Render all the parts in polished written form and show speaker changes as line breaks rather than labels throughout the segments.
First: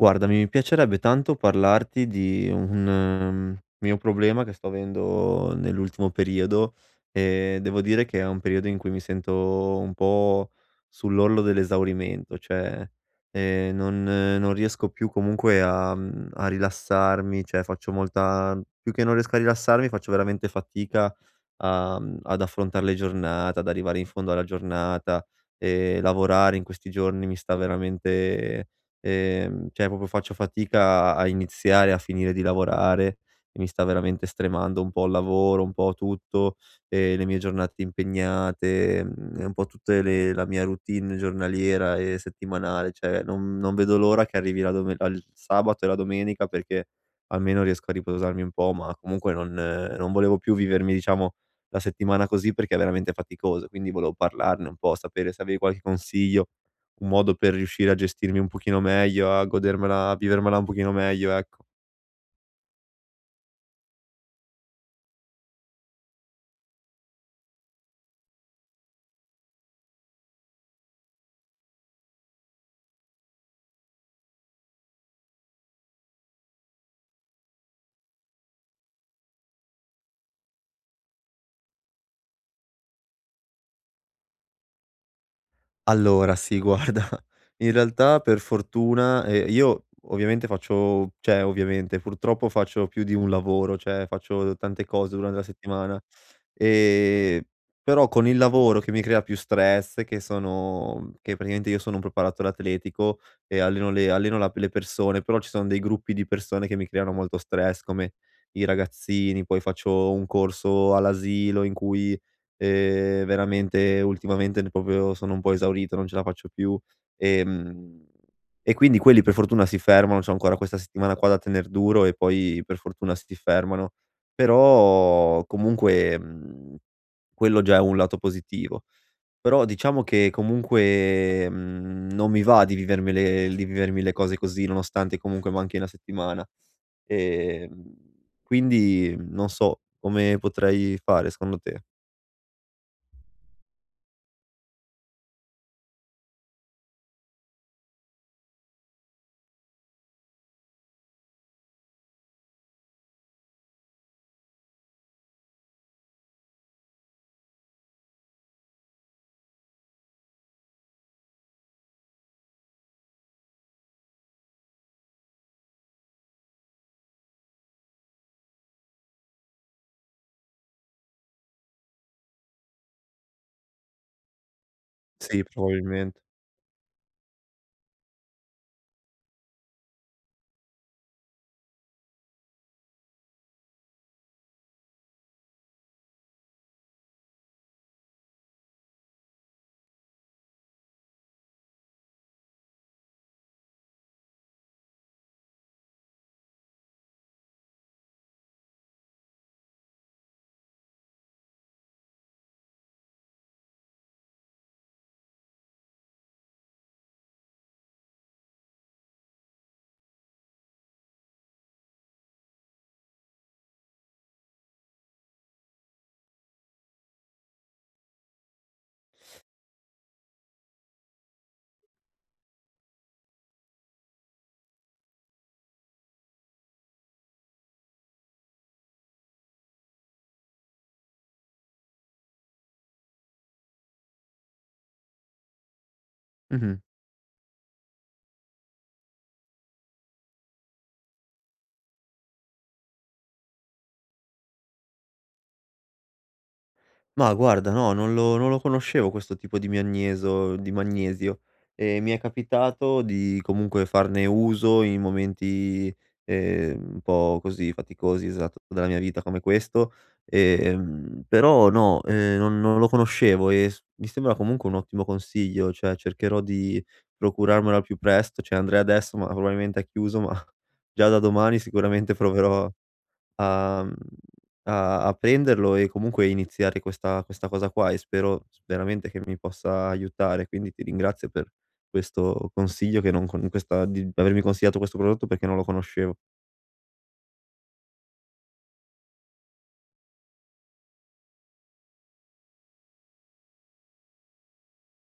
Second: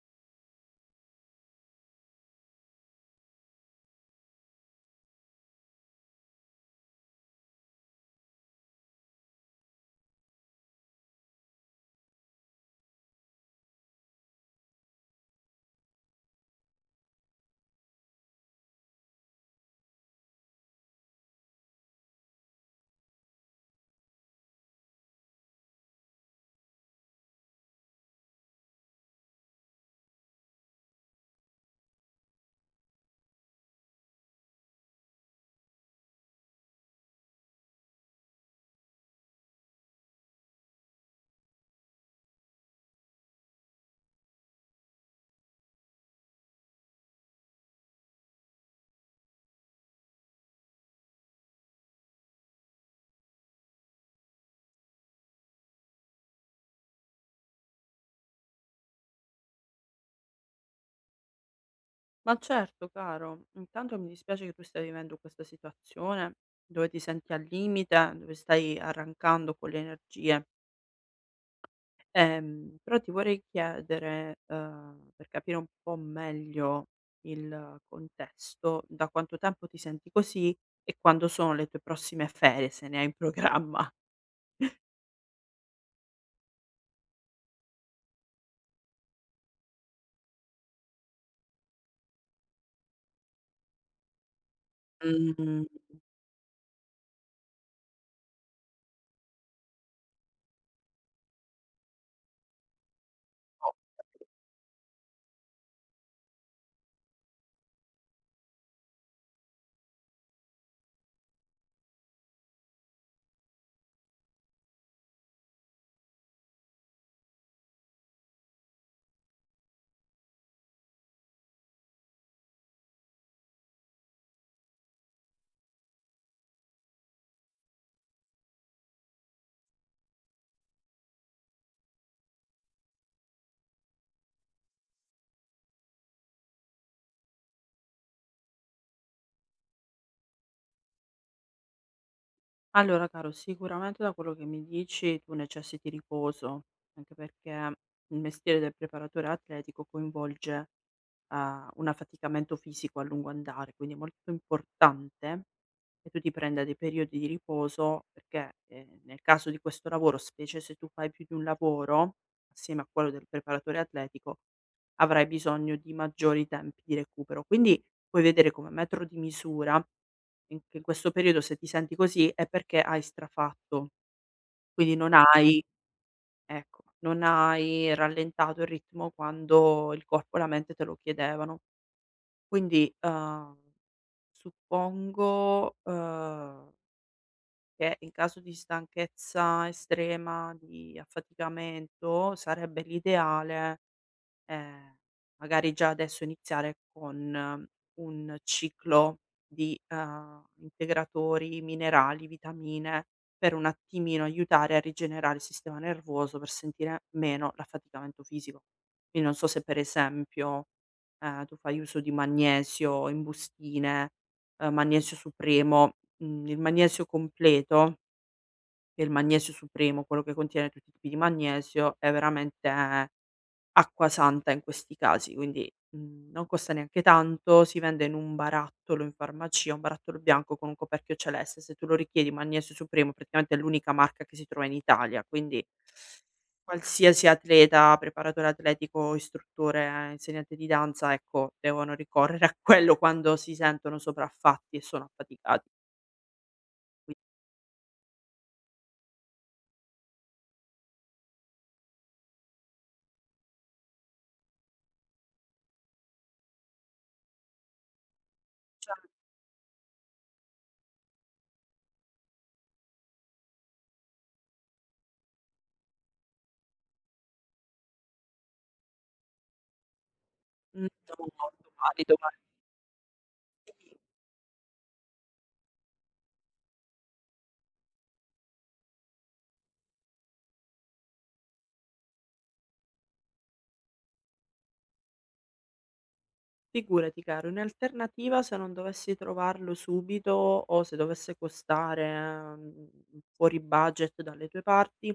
Guarda, mi piacerebbe tanto parlarti di un, mio problema che sto avendo nell'ultimo periodo e devo dire che è un periodo in cui mi sento un po' sull'orlo dell'esaurimento. Non riesco più comunque a rilassarmi, cioè faccio molta più che non riesco a rilassarmi, faccio veramente fatica ad affrontar le giornate, ad arrivare in fondo alla giornata e lavorare in questi giorni mi sta veramente cioè proprio faccio fatica a iniziare e a finire di lavorare e mi sta veramente stremando un po' il lavoro, un po' tutto, le mie giornate impegnate, e un po' tutte le la mia routine giornaliera e settimanale, cioè non vedo l'ora che arrivi la dome al sabato e la domenica perché almeno riesco a riposarmi un po', ma comunque non volevo più vivermi, diciamo, la settimana così perché è veramente faticoso, quindi volevo parlarne un po', sapere se avevi qualche consiglio, un modo per riuscire a gestirmi un pochino meglio, a godermela a vivermela un pochino meglio, ecco.
Ma certo caro, intanto mi dispiace che tu stia vivendo questa situazione dove ti senti al limite, dove stai arrancando con le energie. Però ti vorrei chiedere, per capire un po' meglio il contesto, da quanto tempo ti senti così e quando sono le tue prossime ferie, se ne hai in programma?
Allora sì, guarda, in realtà per fortuna, io ovviamente faccio cioè ovviamente, purtroppo faccio più di un lavoro, cioè faccio tante cose durante la
Mh.
settimana, ehm, però con il lavoro che mi crea più stress, che sono che praticamente io sono un preparatore atletico e alleno la le persone, però ci sono dei gruppi di persone che mi creano molto stress, come i ragazzini, poi faccio un corso all'asilo in cui veramente ultimamente ne proprio sono un po' esaurito, non ce la faccio più, ehm, e quindi quelli per fortuna si fermano, c'ho ancora questa settimana qua da tener duro e poi per fortuna si fermano. Però comunque, quello già è un lato positivo. Però diciamo che comunque, non mi va di vivermi le cose così, nonostante comunque manchi una settimana. Ehm, quindi non so come potrei fare secondo te.
Allora caro, sicuramente da quello che mi dici tu necessiti riposo, anche perché il mestiere del preparatore atletico coinvolge, un affaticamento fisico a lungo andare, quindi è molto importante che tu ti prenda dei periodi di riposo perché, nel caso di questo lavoro, specie se tu fai più di un lavoro, assieme a quello del preparatore atletico, avrai bisogno di maggiori tempi di recupero. Quindi puoi vedere come metro di misura in questo periodo, se ti senti così, è perché hai strafatto, quindi non Okay.
Sì,
hai
probabilmente.
ecco, non hai rallentato il ritmo quando il corpo e la mente te lo chiedevano. Quindi, suppongo, che in caso di stanchezza estrema, di affaticamento, sarebbe l'ideale Ehm, magari già adesso iniziare con un ciclo di, integratori, minerali, vitamine, per un attimino aiutare a rigenerare il sistema nervoso, per sentire meno l'affaticamento fisico. Quindi non so se per esempio, tu fai uso di magnesio in bustine, magnesio supremo, mhmm, il magnesio completo e il magnesio supremo, quello che contiene tutti i tipi di magnesio, è veramente acqua santa in questi casi, quindi, mhmm, non costa neanche tanto, si vende in un barattolo in farmacia, un barattolo bianco con un coperchio celeste. Se tu lo richiedi Magnesio Supremo, praticamente è l'unica marca che si trova in Italia, quindi
Mh-mh.
qualsiasi atleta, preparatore atletico, istruttore, insegnante di danza, ecco, devono ricorrere a quello quando si sentono sopraffatti e sono affaticati. Quindi,
Ma guarda no, non lo conoscevo questo tipo di magnesio, e mi è capitato di comunque farne uso in momenti, un po' così faticosi, esatto, della mia
diciamo,
vita come questo, però no, non lo conoscevo e s mi sembra comunque un ottimo consiglio, cioè cercherò di procurarmelo al più presto, cioè andrei adesso, ma probabilmente è chiuso, ma
mhmm,
già da
non è
domani
molto valido,
sicuramente
ma
proverò a mhmm, a prenderlo e comunque iniziare questa cosa qua e spero s veramente che mi possa aiutare. Quindi ti ringrazio per questo consiglio che non con questa di avermi consigliato questo prodotto perché non lo conoscevo.
figurati caro, in alternativa se non dovessi trovarlo subito o se dovesse costare, mhmm, fuori budget dalle tue parti,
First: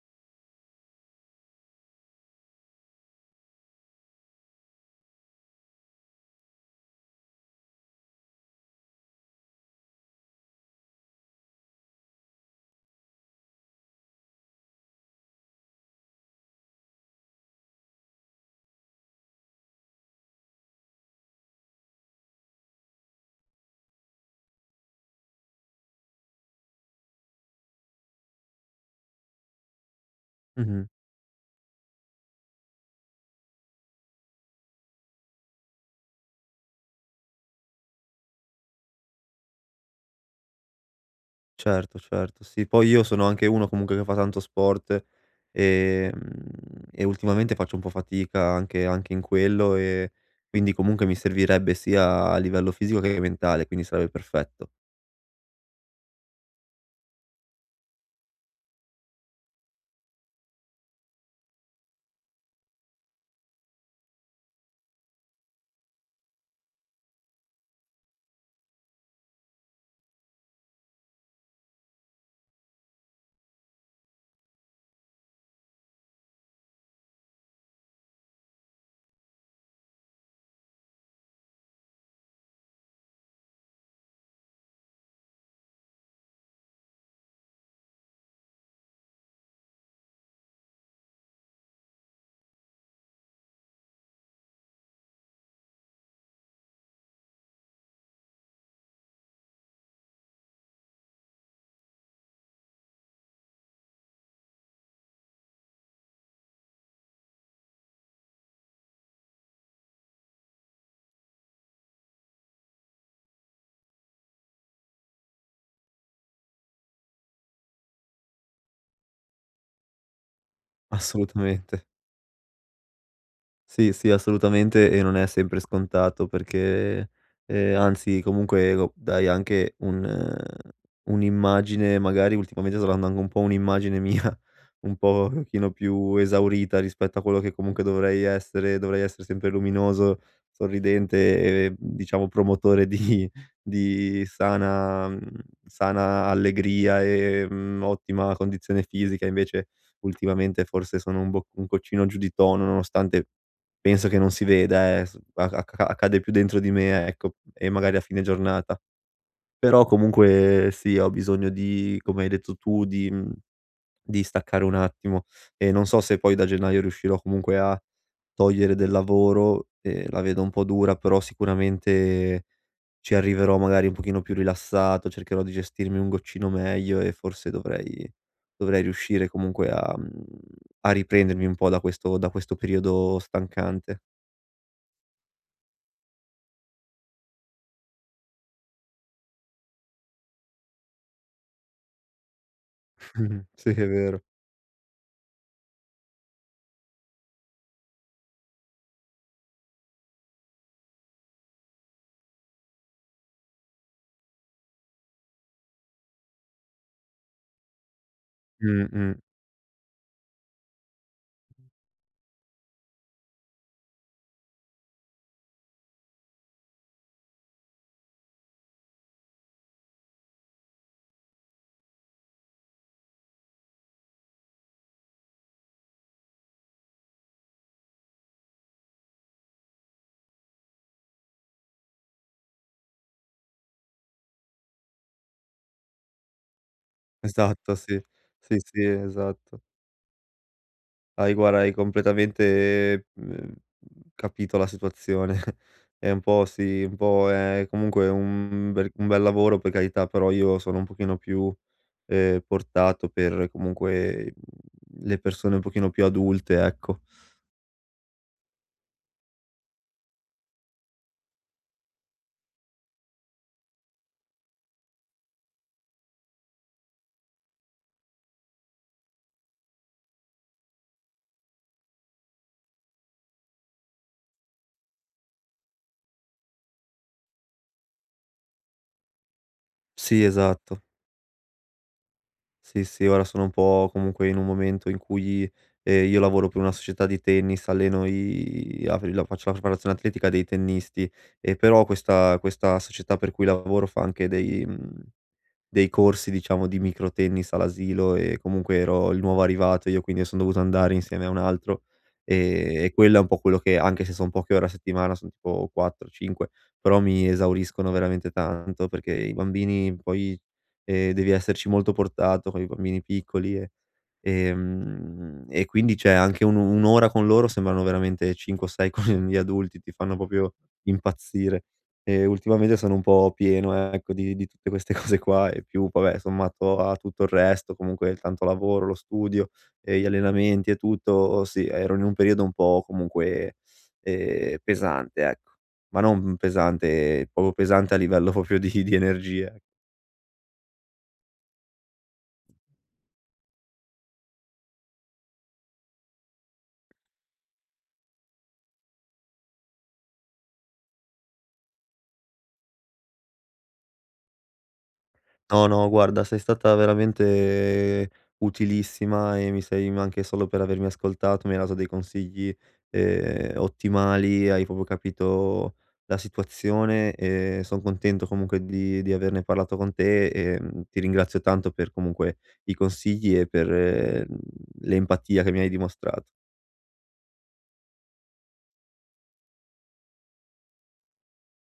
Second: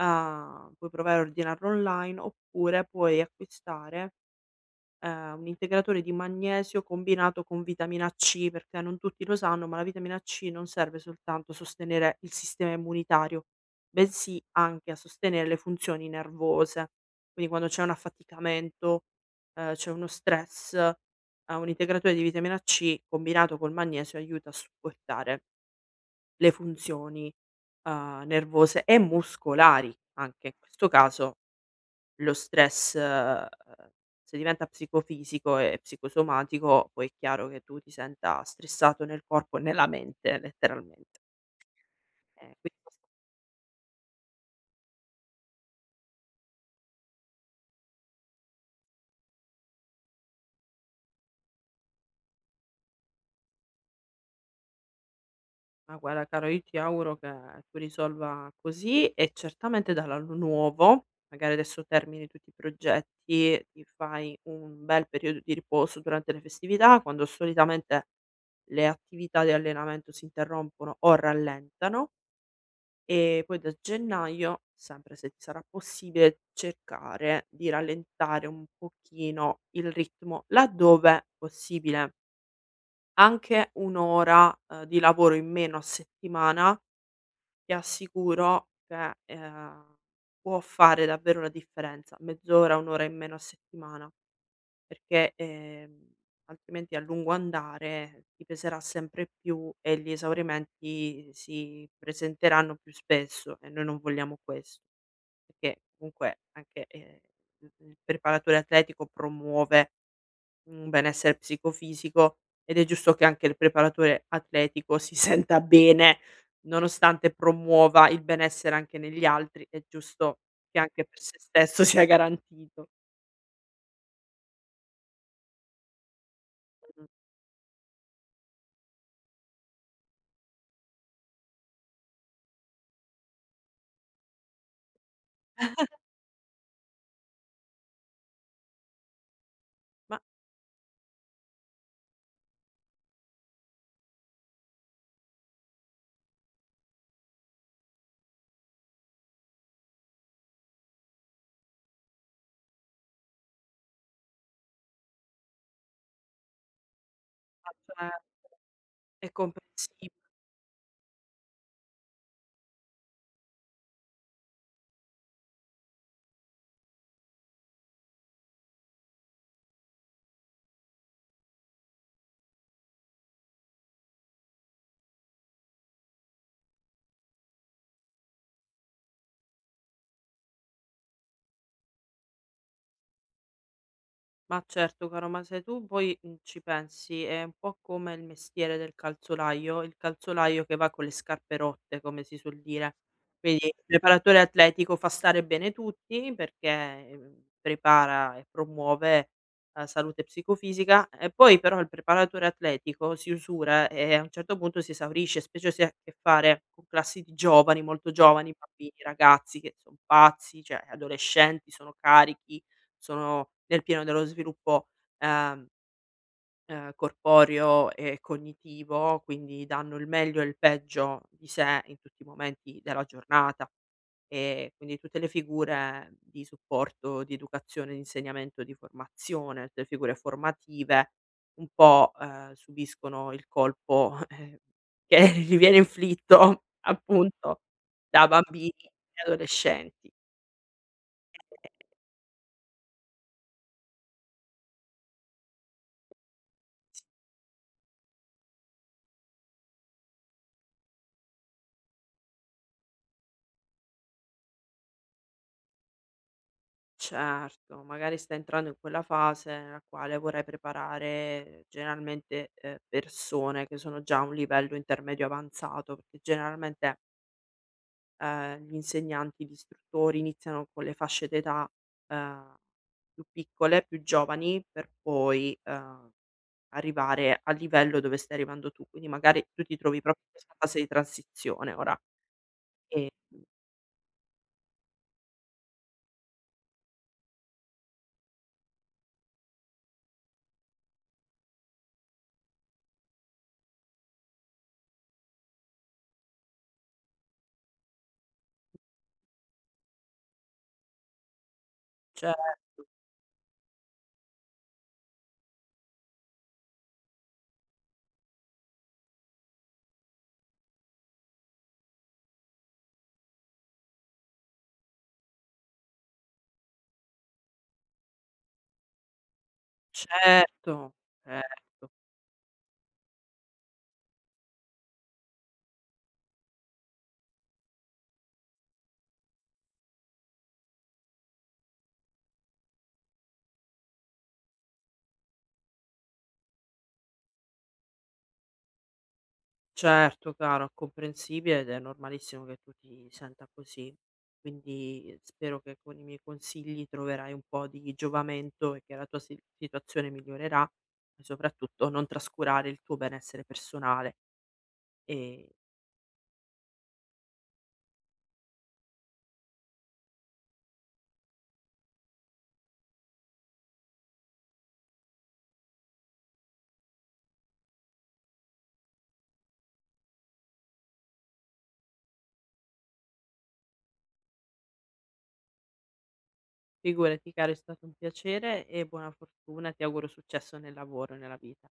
puoi provare a ordinarlo online oppure puoi acquistare un integratore di magnesio combinato con vitamina C, perché non tutti lo sanno, ma la vitamina C non serve soltanto a sostenere il sistema immunitario, bensì anche a sostenere le funzioni nervose. Quindi quando c'è un affaticamento, c'è uno stress, un integratore di vitamina C combinato col magnesio aiuta a supportare le funzioni, nervose e muscolari anche in
Mh-mh.
questo caso lo stress, se diventa psicofisico e psicosomatico, poi è chiaro che tu ti senta stressato nel corpo e nella mente letteralmente.
Certo, certo. Sì,
Quindi
poi io sono anche uno comunque che fa tanto sport, ehm, e ultimamente faccio un po' fatica anche in quello e quindi comunque mi servirebbe sia a livello fisico che mentale, quindi sarebbe perfetto.
ma guarda caro, io ti auguro che tu risolva così e certamente dall'anno nuovo, magari adesso termini tutti i progetti, ti fai un bel periodo di riposo durante le festività, quando solitamente le attività di allenamento si interrompono o rallentano. E poi da gennaio, sempre se ti sarà possibile, cercare di rallentare un pochino il ritmo laddove possibile. Anche un' ora, di lavoro in meno a settimana ti assicuro che, può fare davvero la differenza. Mezz'ora, un' ora in meno a settimana, perché, altrimenti a lungo andare ti peserà sempre più e gli esaurimenti si presenteranno più spesso e noi non vogliamo ques perché comunque anche, il preparatore atletico promuove un benessere psicofisico ed è giusto che anche il preparatore atletico si senta bene, nonostante promuova il benessere anche negli altri, è giusto che anche per se stesso
Assolutamente.
sia garantito.
Sì, sì, assolutamente e non è sempre scontato
Mh,
perché, anzi comunque co dai anche un'immagine, magari ultimamente sto dando anche un po' un'immagine mia un po' un pochino più esaurita rispetto a quello che comunque dovrei essere sempre
ma
luminoso, sorridente e diciamo promotore di sana sana allegria e, ottima condizione fisica, invece ultimamente forse sono un boccino giù di tono nonostante penso che non si veda, s a acca accade più dentro di me, ecco, e magari a
cioè,
fine giornata.
è
Però
comprensib
comunque sì, ho bisogno di come hai detto tu, di di staccare un attimo e non so se poi da gennaio riuscirò comunque a togliere del lavoro, la vedo un po' dura, però sicuramente ci arriverò magari un pochino più rilassato, cercherò di gestirmi un goccino meglio e forse dovrei riuscire comunque a riprendermi un po' da questo periodo stancante.
ma certo caro, ma se tu poi, mhmm, ci pensi è un po' come il mestiere del calzolaio, il calzolaio che va con le scarpe rotte, come si suol dire.
Mh-mh.
Quindi
Sì,
il
è vero.
preparatore atletico fa stare bene tutti perché, prepara e promuove la salute psicofisica e poi però il preparatore atletico si usura e a un certo punto si esaurisce, specie se hai a che fare con classi di giovani, molto giovani, bambini,
Mh-mh.
ragazzi che son pazzi, cioè adolescenti, sono carichi, sono nel pieno dello sviluppo, ehm, corporeo e cognitivo, quindi danno il meglio e il peggio di sé in tutti i momenti della giornata. Quindi tutte le figure di supporto, di educazione, di insegnamento, di formazione, tutte le figure formative un po', subiscono il colpo, che gli viene inflitto appunto
Esatto, sì.
da
Sì,
bambini
sì,
e
esatto.
adolescenti.
Hai guarda,
Eh,
hai completamente, capito la situazione. È un po' sì, un po' è comunque un bel lavoro per carità, però io sono un pochino più, portato per comunque, le persone un pochino più adulte, ecco.
Certo, magari sta entrando in quella fase nella quale vorrai preparare generalmente, persone che sono già a un livello intermedio avanzato, perché generalmente, gli insegnanti, gli istruttori iniziano con le fasce d'età, ehm, più piccole, più giovani, per poi, arrivare al livello dove stai arrivando tu. Quindi magari tu ti trovi proprio
Sì,
in questa fase
esatto.
di transizione ora.
Sì, sì,
Ehm,
ora sono un po' comunque in un momento in cui, io lavoro per una società di tennis, alleno i apri la faccio la preparazione atletica dei tennisti, e però questa società per cui lavoro fa anche dei mhmm dei corsi, diciamo, di micro tennis all'asilo e comunque ero il nuovo arrivato io, quindi son dovuto andare insieme a un altro,
cer
e quello è un po' quello che anche se son poche ore a settimana, son tipo 4, 5, però mi esauriscono veramente tanto perché i bambini poi, devi esserci molto portato con i bambini piccoli e quindi cioè anche un'ora con loro sembrano veramente 5 o 6 con gli adulti, ti fanno proprio
certo,
impazzire.
certo.
E ultimamente sono un po' pieno, ecco, di tutte queste cose qua e più, vabbè, sommato a tutto il resto, comunque il tanto lavoro, lo studio e gli allenamenti e tutto, sì, ero in un periodo un po' comunque, pesante, ecco. Ma non pesante, proprio pesante a livello proprio di energie.
Certo caro, è comprensibile ed è normalissimo che tu ti senta così. Quindi spero che con i miei consigli troverai un po' di giovamento e che la tua si situazione migliorerà e soprattutto non trascurare il tuo benessere personale. E
No, no, guarda, sei stata veramente utilissima e mi sei ma anche solo per avermi ascoltato, mi hai dato dei consigli, ottimali, hai proprio capito la situazione e son contento comunque di averne parlato con te, ti ringrazio tanto per comunque i consigli e per, mhmm, l'empatia che mi hai dimostrato.
figurati caro, è stato un piacere e buona fortuna. Ti auguro successo nel lavoro e nella vita.